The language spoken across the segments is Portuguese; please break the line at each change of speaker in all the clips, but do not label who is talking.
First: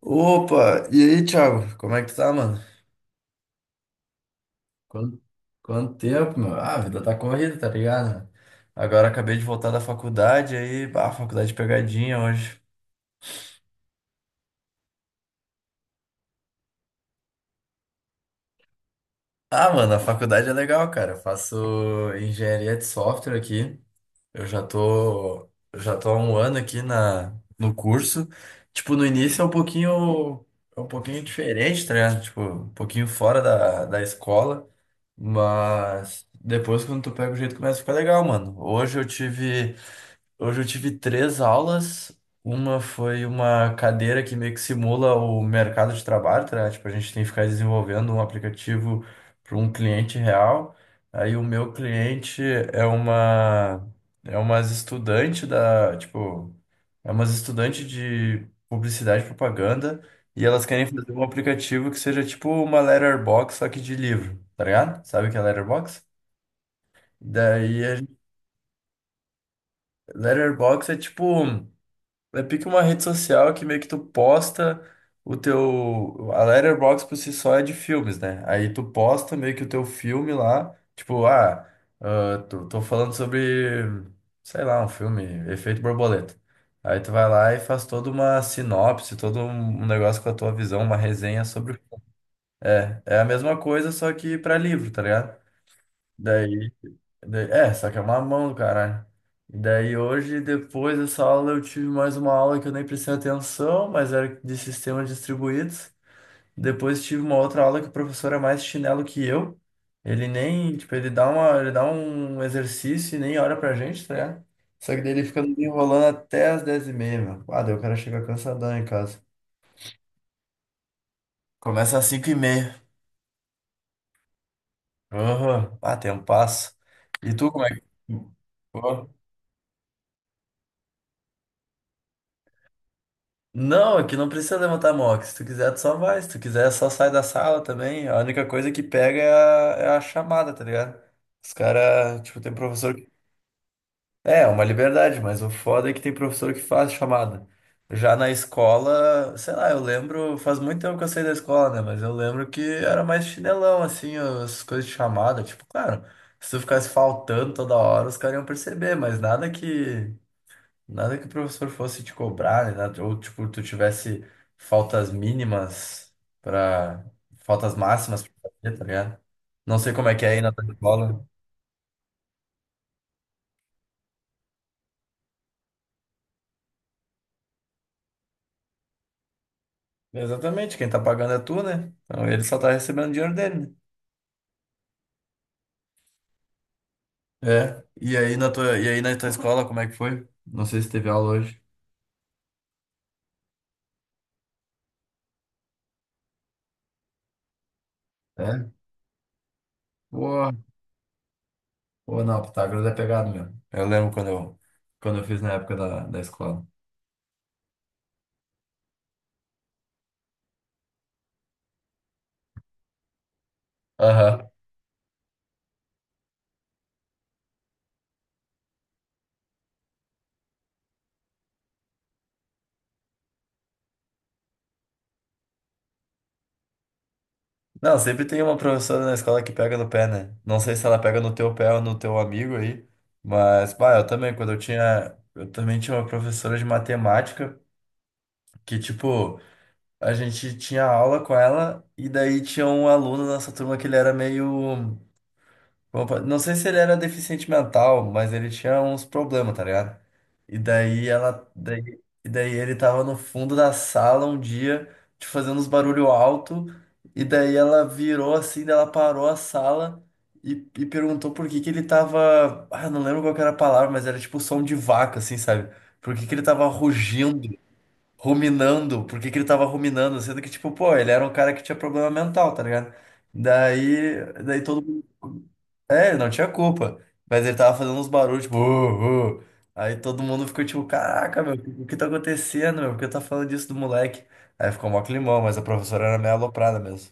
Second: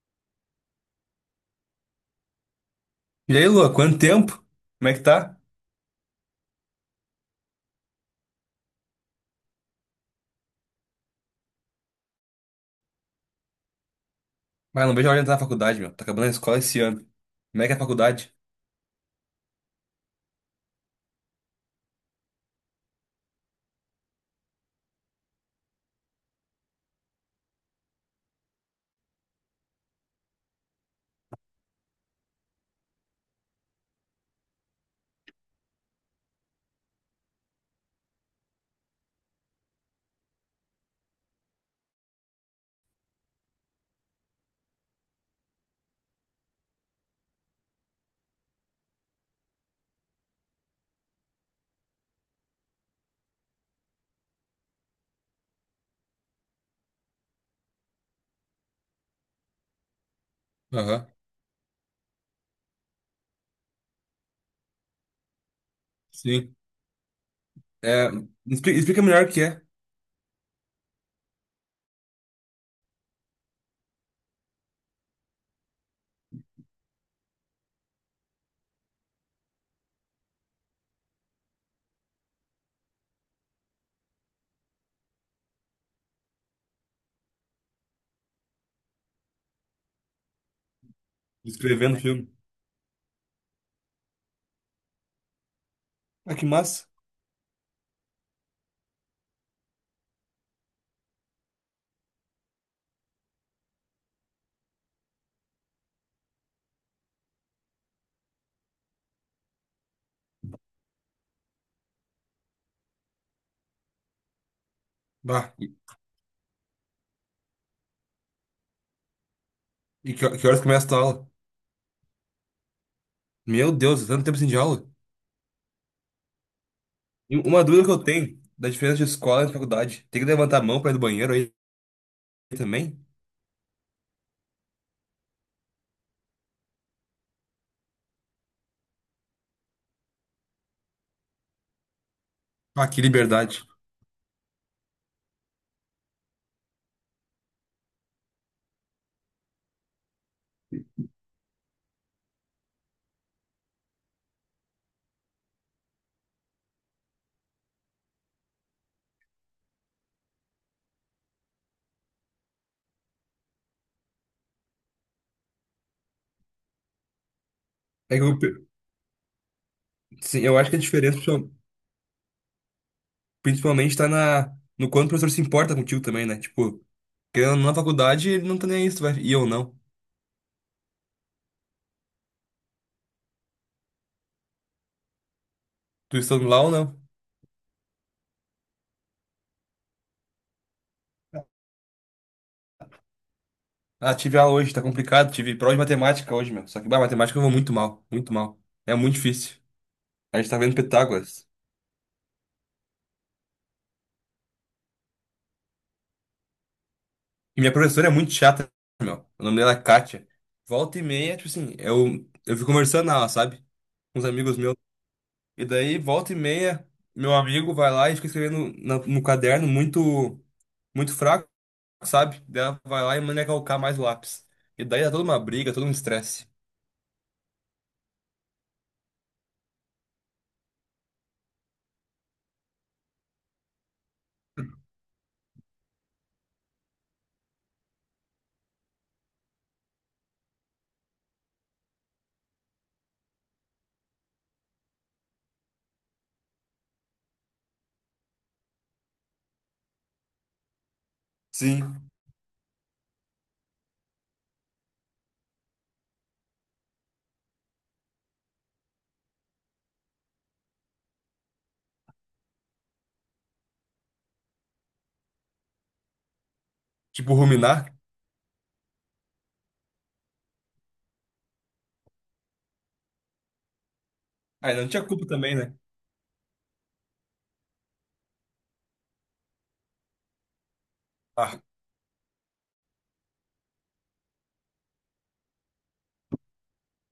Opa, e aí, Thiago? Como é que tu tá, mano?
E aí, Lua, quanto tempo? Como é que
Quanto,
tá?
quanto tempo, meu? Ah, a vida tá corrida, tá ligado? Agora acabei de voltar da faculdade, aí, faculdade de pegadinha hoje.
Ah, não vejo a hora de entrar na faculdade, meu. Tá acabando a escola esse ano. Como é que é a faculdade?
Ah, mano, a faculdade é legal, cara. Eu faço engenharia de software aqui. Eu já tô há um ano aqui no curso. Tipo, no início é um pouquinho diferente, tá ligado? Tipo, um pouquinho fora da escola. Mas depois, quando tu pega o jeito, começa a ficar legal, mano. Hoje eu tive três aulas. Uma foi uma cadeira que meio que simula o mercado de trabalho, tá? Tipo, a gente tem que ficar desenvolvendo um aplicativo para um cliente real. Aí o meu cliente é uma é umas estudante da, tipo, é umas estudantes de publicidade e propaganda e elas querem
Aham,
fazer um aplicativo que seja tipo uma letterbox só que de livro, tá ligado? Sabe o que é letterbox?
sim.
Daí a
É,
gente-
explica melhor o que é
letterbox é tipo um É pique uma rede social que meio que tu posta o teu. A Letterboxd por si só é de filmes, né? Aí tu posta meio que o teu filme lá. Tipo, tô falando sobre, sei lá, um filme, Efeito Borboleta. Aí tu vai lá e faz toda uma sinopse, todo um negócio com a tua visão, uma resenha sobre.
escrevendo filme.
É, é a mesma coisa, só que pra livro, tá ligado?
Ah, que
Daí.
massa.
É, só que é uma mão do caralho. E daí hoje, depois dessa aula, eu tive mais uma aula que eu nem prestei atenção, mas era de sistemas distribuídos. Depois tive uma outra aula que o professor é mais chinelo que eu. Ele nem, tipo, ele dá um exercício e nem olha pra gente, tá ligado? Só que daí ele fica
Bah,
nos
E,
enrolando até as 10h30, meu. Ah, daí o cara chega cansadão em casa.
e que horas começa a tua aula?
Começa às 5h30.
Meu Deus, é tanto tempo sem de aula.
Aham. Ah, tem um passo. E
E
tu, como
uma dúvida que eu tenho da diferença de escola e de faculdade. Tem que levantar a mão pra ir do banheiro aí também?
É que não precisa levantar a mão. Se tu quiser, tu só vai. Se tu quiser, só sai da sala também. A única coisa que pega é a chamada, tá ligado? Os caras, tipo, tem
Ah,
professor
que
que.
liberdade.
É, é uma liberdade, mas o foda é que tem professor que faz chamada. Já na escola, sei lá, eu lembro, faz muito tempo que eu saí da escola, né? Mas eu lembro que era mais chinelão, assim, as coisas de chamada. Tipo, claro, se tu ficasse faltando toda hora, os caras iam perceber, mas nada que. Nada que o professor fosse te cobrar, né? Ou tipo, tu tivesse faltas mínimas para faltas
É
máximas
que eu,
pra
pe-
fazer, tá ligado? Não sei como é que é aí
sim,
na
eu
tua
acho que a
escola.
principalmente tá no quanto o professor se importa contigo também, né? Tipo, querendo ou não, na faculdade, ele não tá nem aí, se tu vai e eu não.
Exatamente, quem tá pagando é tu, né? Então ele só tá recebendo o dinheiro dele, né?
Tu estando lá ou não?
É. E aí na tua escola, como é que foi? Não sei se teve aula hoje.
Ah, tive aula hoje, tá complicado, tive prova de matemática hoje, meu. Só que, bah, matemática eu vou muito mal, muito mal.
É?
É muito difícil. A gente
Pô,
tá vendo Pitágoras.
pô, não, Pitágoras é pegado mesmo. Eu lembro quando eu fiz na época da escola.
E minha professora é muito chata, meu. O nome dela é Kátia. Volta e meia, tipo assim, eu fico conversando na aula, sabe? Com os
Aham.
amigos meus. E daí, volta e meia, meu amigo vai lá e fica escrevendo no caderno muito, muito fraco, sabe? Daí ela vai lá e manda calcar mais o lápis. E daí dá toda uma briga, todo um estresse.
Não, sempre tem uma professora na escola que pega no pé, né? Não sei se ela pega no teu pé ou no teu amigo aí, mas, pá, eu também, quando eu tinha. Eu também tinha uma professora de matemática que, tipo, a gente tinha aula com ela e daí tinha um aluno na nossa turma que ele era meio. Opa, não sei se ele era deficiente mental, mas ele tinha uns problemas, tá ligado? E daí ela, daí,
Sim.
e daí ele tava no fundo da sala um dia, te fazendo uns barulho alto, e daí ela virou assim, daí ela parou a sala e, e perguntou por que que ele tava, não lembro qual que era a palavra, mas era tipo som de vaca, assim, sabe? Por que que ele tava
Tipo,
rugindo,
ruminar.
ruminando, por que que ele tava ruminando, sendo que tipo, pô, ele era um cara que tinha problema mental, tá ligado? Daí
Ah,
todo
não
mundo
tinha culpa também, né?
é, ele não tinha culpa. Mas ele tava fazendo uns barulhos, tipo, uh". Aí todo mundo ficou tipo, caraca, meu,
Ah,
o que tá acontecendo, meu? Por que tá falando disso do moleque? Aí ficou mó climão, mas a professora era meio aloprada mesmo.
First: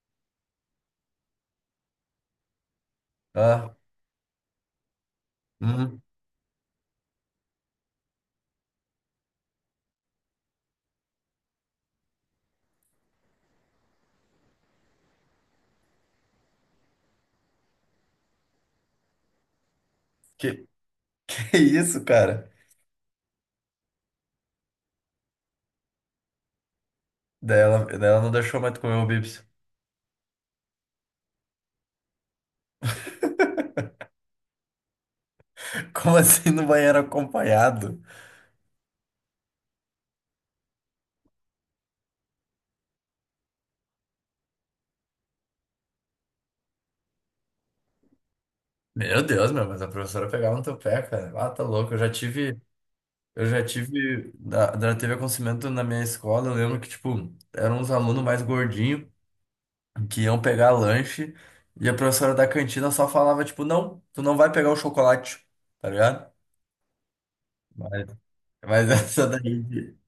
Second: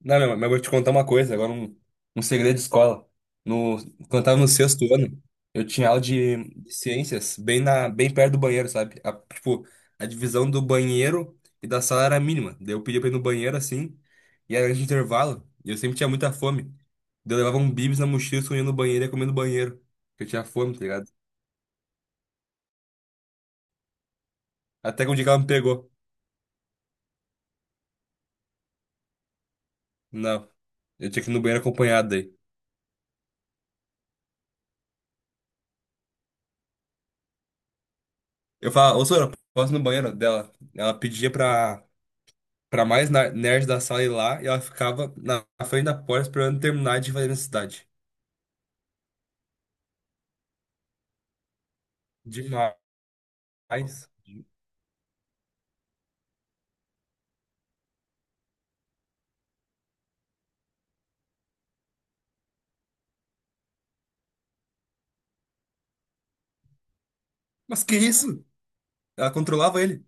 não, meu, mas eu vou te contar uma coisa, agora um segredo de escola.
Ah,
No, quando eu tava no sexto ano, eu tinha aula
uhum.
de ciências bem, na, bem perto do banheiro, sabe? A- tipo, a divisão do banheiro e da sala era mínima. Daí eu pedia pra ir no banheiro assim, e era de intervalo, e eu sempre tinha muita fome. Daí eu levava um bibis na mochila, escondia no banheiro e ia comer no banheiro. Porque eu tinha
Que,
fome, tá ligado?
que isso, cara?
Até que um dia que ela me pegou.
Daí ela não deixou mais tu comer o bips.
Não, eu tinha que ir no banheiro acompanhado daí.
Como assim no banheiro acompanhado?
Eu falava, ô Sora, posso ir no banheiro dela? Ela pedia pra mais nerd da sala ir lá e ela ficava na frente da porta esperando terminar de fazer necessidade.
Meu Deus, meu, mas a professora pegava no teu pé, cara. Ah, tá louco, eu já tive.
Demais.
Teve acontecimento na minha escola, eu lembro que, tipo, eram uns alunos mais gordinhos. Que iam pegar lanche e a professora da cantina só falava, tipo, não, tu não vai pegar o chocolate, tá ligado?
Mas que
Mas,
isso?
mas
Ela controlava ele.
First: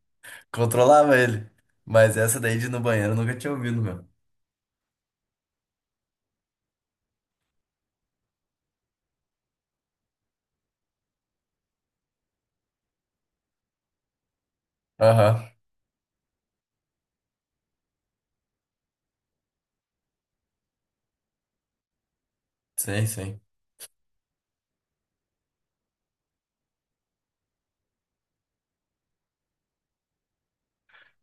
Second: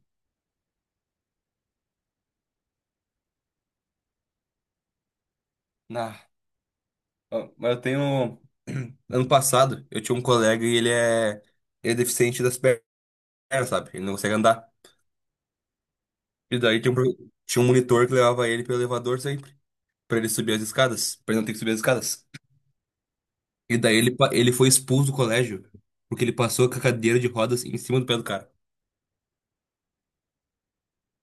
controlava ele. Mas essa daí de ir no banheiro eu nunca tinha ouvido, meu.
Ah, ó, mas eu tenho. Ano passado, eu tinha um colega e ele é deficiente das pernas, sabe? Ele não consegue andar.
Aham,
E daí tinha um, tinha um monitor que levava ele pelo elevador sempre, pra ele subir as escadas, pra ele não ter que subir as escadas.
sim, sim.
E daí ele, ele foi expulso do colégio, porque ele passou com a cadeira de rodas em cima do pé do cara,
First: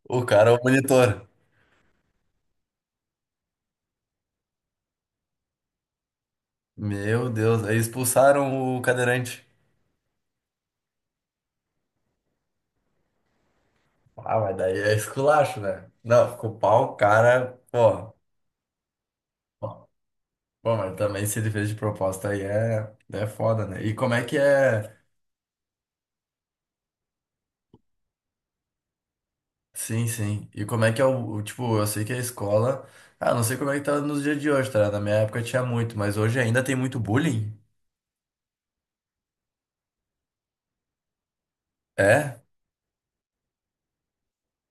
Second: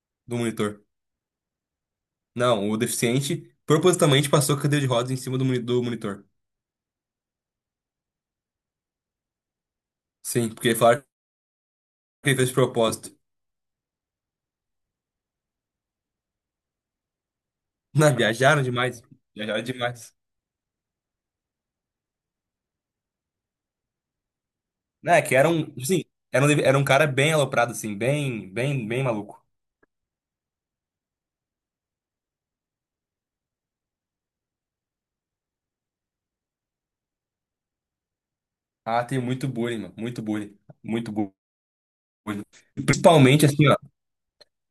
O
do
cara é o
monitor.
monitor.
Não, o deficiente propositalmente passou com a cadeira de rodas em cima do, do monitor.
Meu Deus, aí expulsaram o cadeirante.
Sim, porque falaram que ele fez de propósito.
Ah, mas daí é esculacho, né? Não, ficou pau, o cara, pô.
Não, viajaram demais. Viajaram demais.
Bom, mas também se ele fez de proposta aí é foda, né? E como é que é?
Não, é que era um, tipo assim, era um, era um cara bem aloprado, assim, bem, bem, bem maluco.
Sim, sim. E como é que é tipo, eu sei que a escola, não sei como é que tá nos dias de hoje, tá? Na minha época tinha muito, mas hoje ainda tem muito bullying?
Ah, tem muito bullying, mano, muito bullying,
É?
bullying. E principalmente, assim, ó,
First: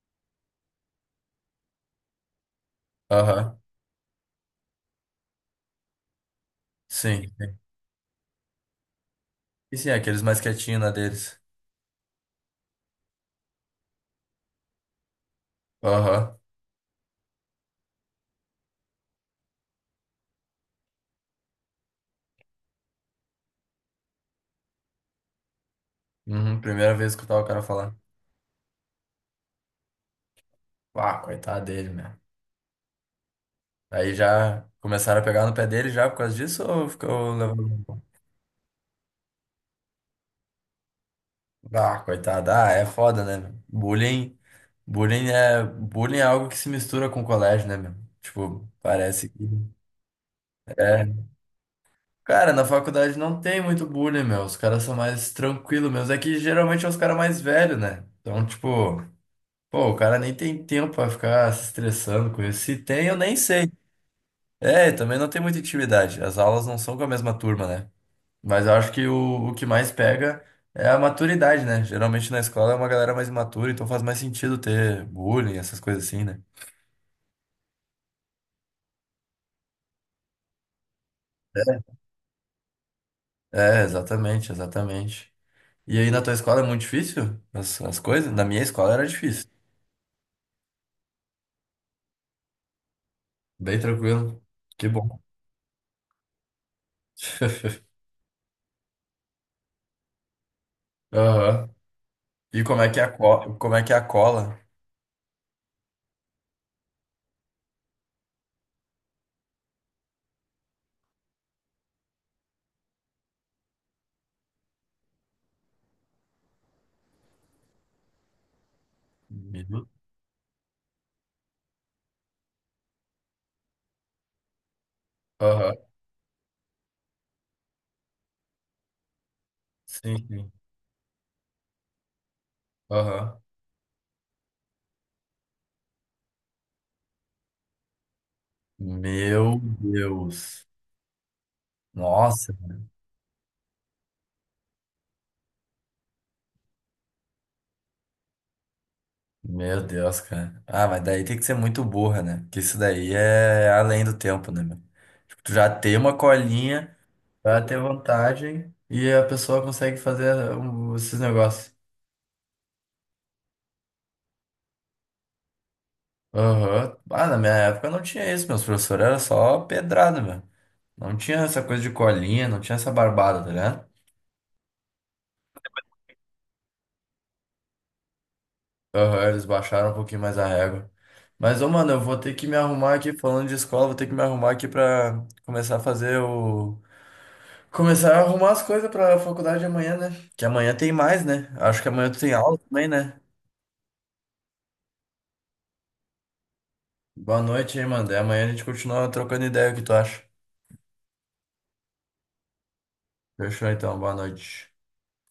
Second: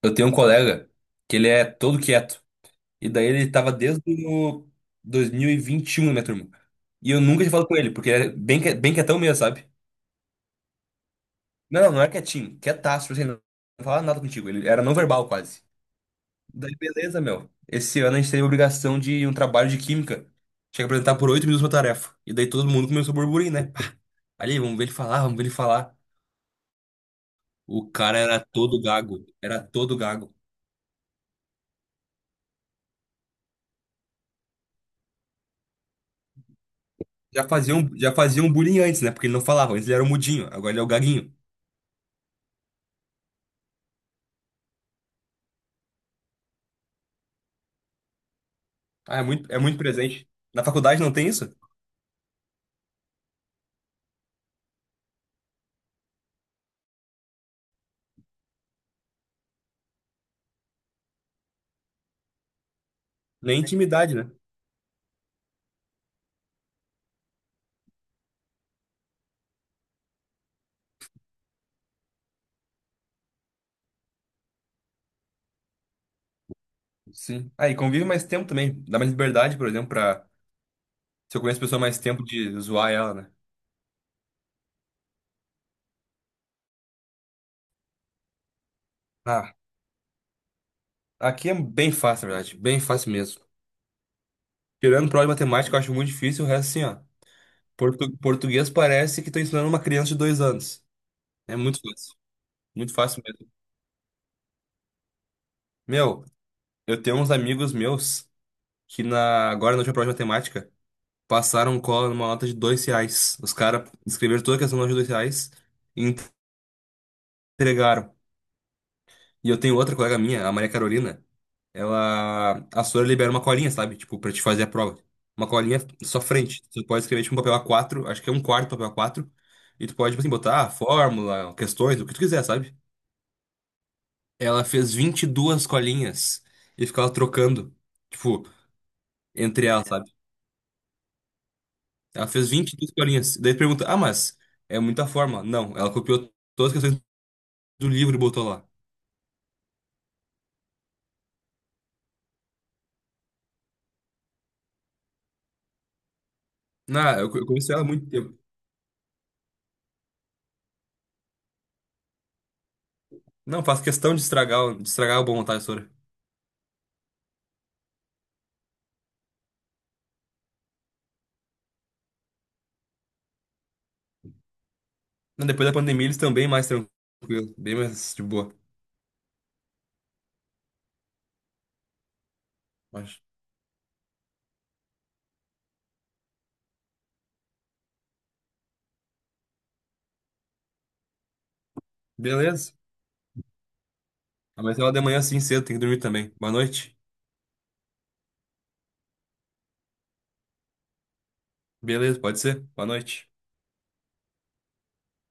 eu tenho um colega que ele é todo quieto. E daí ele
Aham.
tava desde o 2021 na minha turma. E eu
Sim.
nunca tinha
Sim.
falado com ele, porque ele é bem, bem quietão mesmo, sabe?
E sim, aqueles mais quietinhos na deles.
Não, não é quietinho, quietaço, assim, não falava nada contigo. Ele era não verbal quase.
Aham.
Daí, beleza, meu. Esse ano a gente teve a obrigação de um trabalho de química. Tinha que apresentar por 8 minutos uma tarefa. E daí todo mundo começou a burburinho, né? Ali, vamos ver ele falar, vamos ver ele falar.
Uhum. Primeira vez que eu tava o cara
O
falar.
cara era todo gago, era todo gago.
Ah, coitado dele, né? Aí já começaram a pegar no pé dele já por causa disso ou ficou levando?
Já fazia um bullying antes, né? Porque ele não falava, antes ele era o mudinho, agora ele é o gaguinho.
Ah, coitado. Ah, é foda, né, meu? Bullying é algo que se mistura com o colégio, né, meu? Tipo,
Ah,
parece
é
que...
muito presente. Na faculdade não
É.
tem isso?
Cara, na faculdade não tem muito bullying, meu. Os caras são mais tranquilos, meus. É que geralmente é os caras mais velhos, né? Então, tipo, pô, o cara nem tem tempo pra ficar se estressando com isso. Se tem, eu nem
Nem
sei.
intimidade, né?
É, também não tem muita intimidade. As aulas não são com a mesma turma, né? Mas eu acho que o que mais pega é a maturidade, né? Geralmente na escola é uma galera mais imatura, então faz mais sentido ter bullying, essas coisas assim, né?
Sim. Ah, e convive mais tempo também. Dá mais liberdade, por exemplo, pra. Se eu conheço a pessoa mais tempo de zoar ela, né?
Exatamente, exatamente. E aí na tua escola é muito difícil as coisas? Na minha escola era difícil.
Ah, aqui é bem fácil, na verdade. Bem fácil mesmo.
Bem tranquilo. Que
Tirando
bom.
prova de matemática, eu acho muito difícil. O resto, assim, ó. Português parece que tô ensinando uma criança de 2 anos. É
Aham.
muito fácil.
E como é
Muito
que é a
fácil mesmo.
cola? Como é que é a cola?
Meu, eu tenho uns amigos meus que na, agora na última prova de matemática passaram cola numa nota de 2 reais. Os caras escreveram toda a questão na nota de 2 reais. Entregaram. E eu tenho
Meu-
outra colega minha, a Maria Carolina. Ela. A senhora libera uma colinha, sabe? Tipo, pra te fazer a prova. Uma
Aham.
colinha só frente. Tu pode escrever tipo um papel a quatro acho que é um quarto papel a quatro. E tu pode,
Sim,
tipo assim,
sim.
botar ah, fórmula, questões, o que tu quiser, sabe?
Aham.
Ela fez 22 colinhas e ficava trocando. Tipo,
Meu
entre elas, sabe?
Deus.
Ela fez
Nossa.
22 colinhas. Daí tu pergunta, ah, mas é muita fórmula. Não, ela copiou todas as questões do livro e botou lá.
Meu Deus, cara. Ah, mas daí tem que ser muito burra, né? Porque isso daí é além do tempo, né, meu? Tipo, tu já tem uma colinha
Não, eu
pra
conheço
ter
ela há muito tempo.
vantagem e a pessoa consegue fazer esses negócios.
Não, faço questão de estragar, de estragar a boa vontade.
Aham. Ah, na minha época não tinha isso. Meus professores eram só pedrada, meu. Não tinha essa coisa de colinha, não tinha essa barbada, tá ligado?
Não, depois da pandemia eles estão bem mais tranquilos, bem mais de boa.
Aham, eles baixaram um pouquinho mais a régua. Mas, ô, mano, eu vou ter que me arrumar aqui,
Mas,
falando de escola, vou ter que me arrumar aqui pra começar a fazer o. Começar a arrumar as coisas pra faculdade amanhã, né? Que amanhã tem mais, né? Acho que amanhã tu tem aula
beleza.
também, né?
Amanhã de manhã assim cedo, tem que dormir também. Boa noite.
Boa noite, hein, mano. Daí amanhã a gente continua trocando ideia, o que tu acha?
Beleza, pode ser? Boa noite.
Fechou então, boa noite.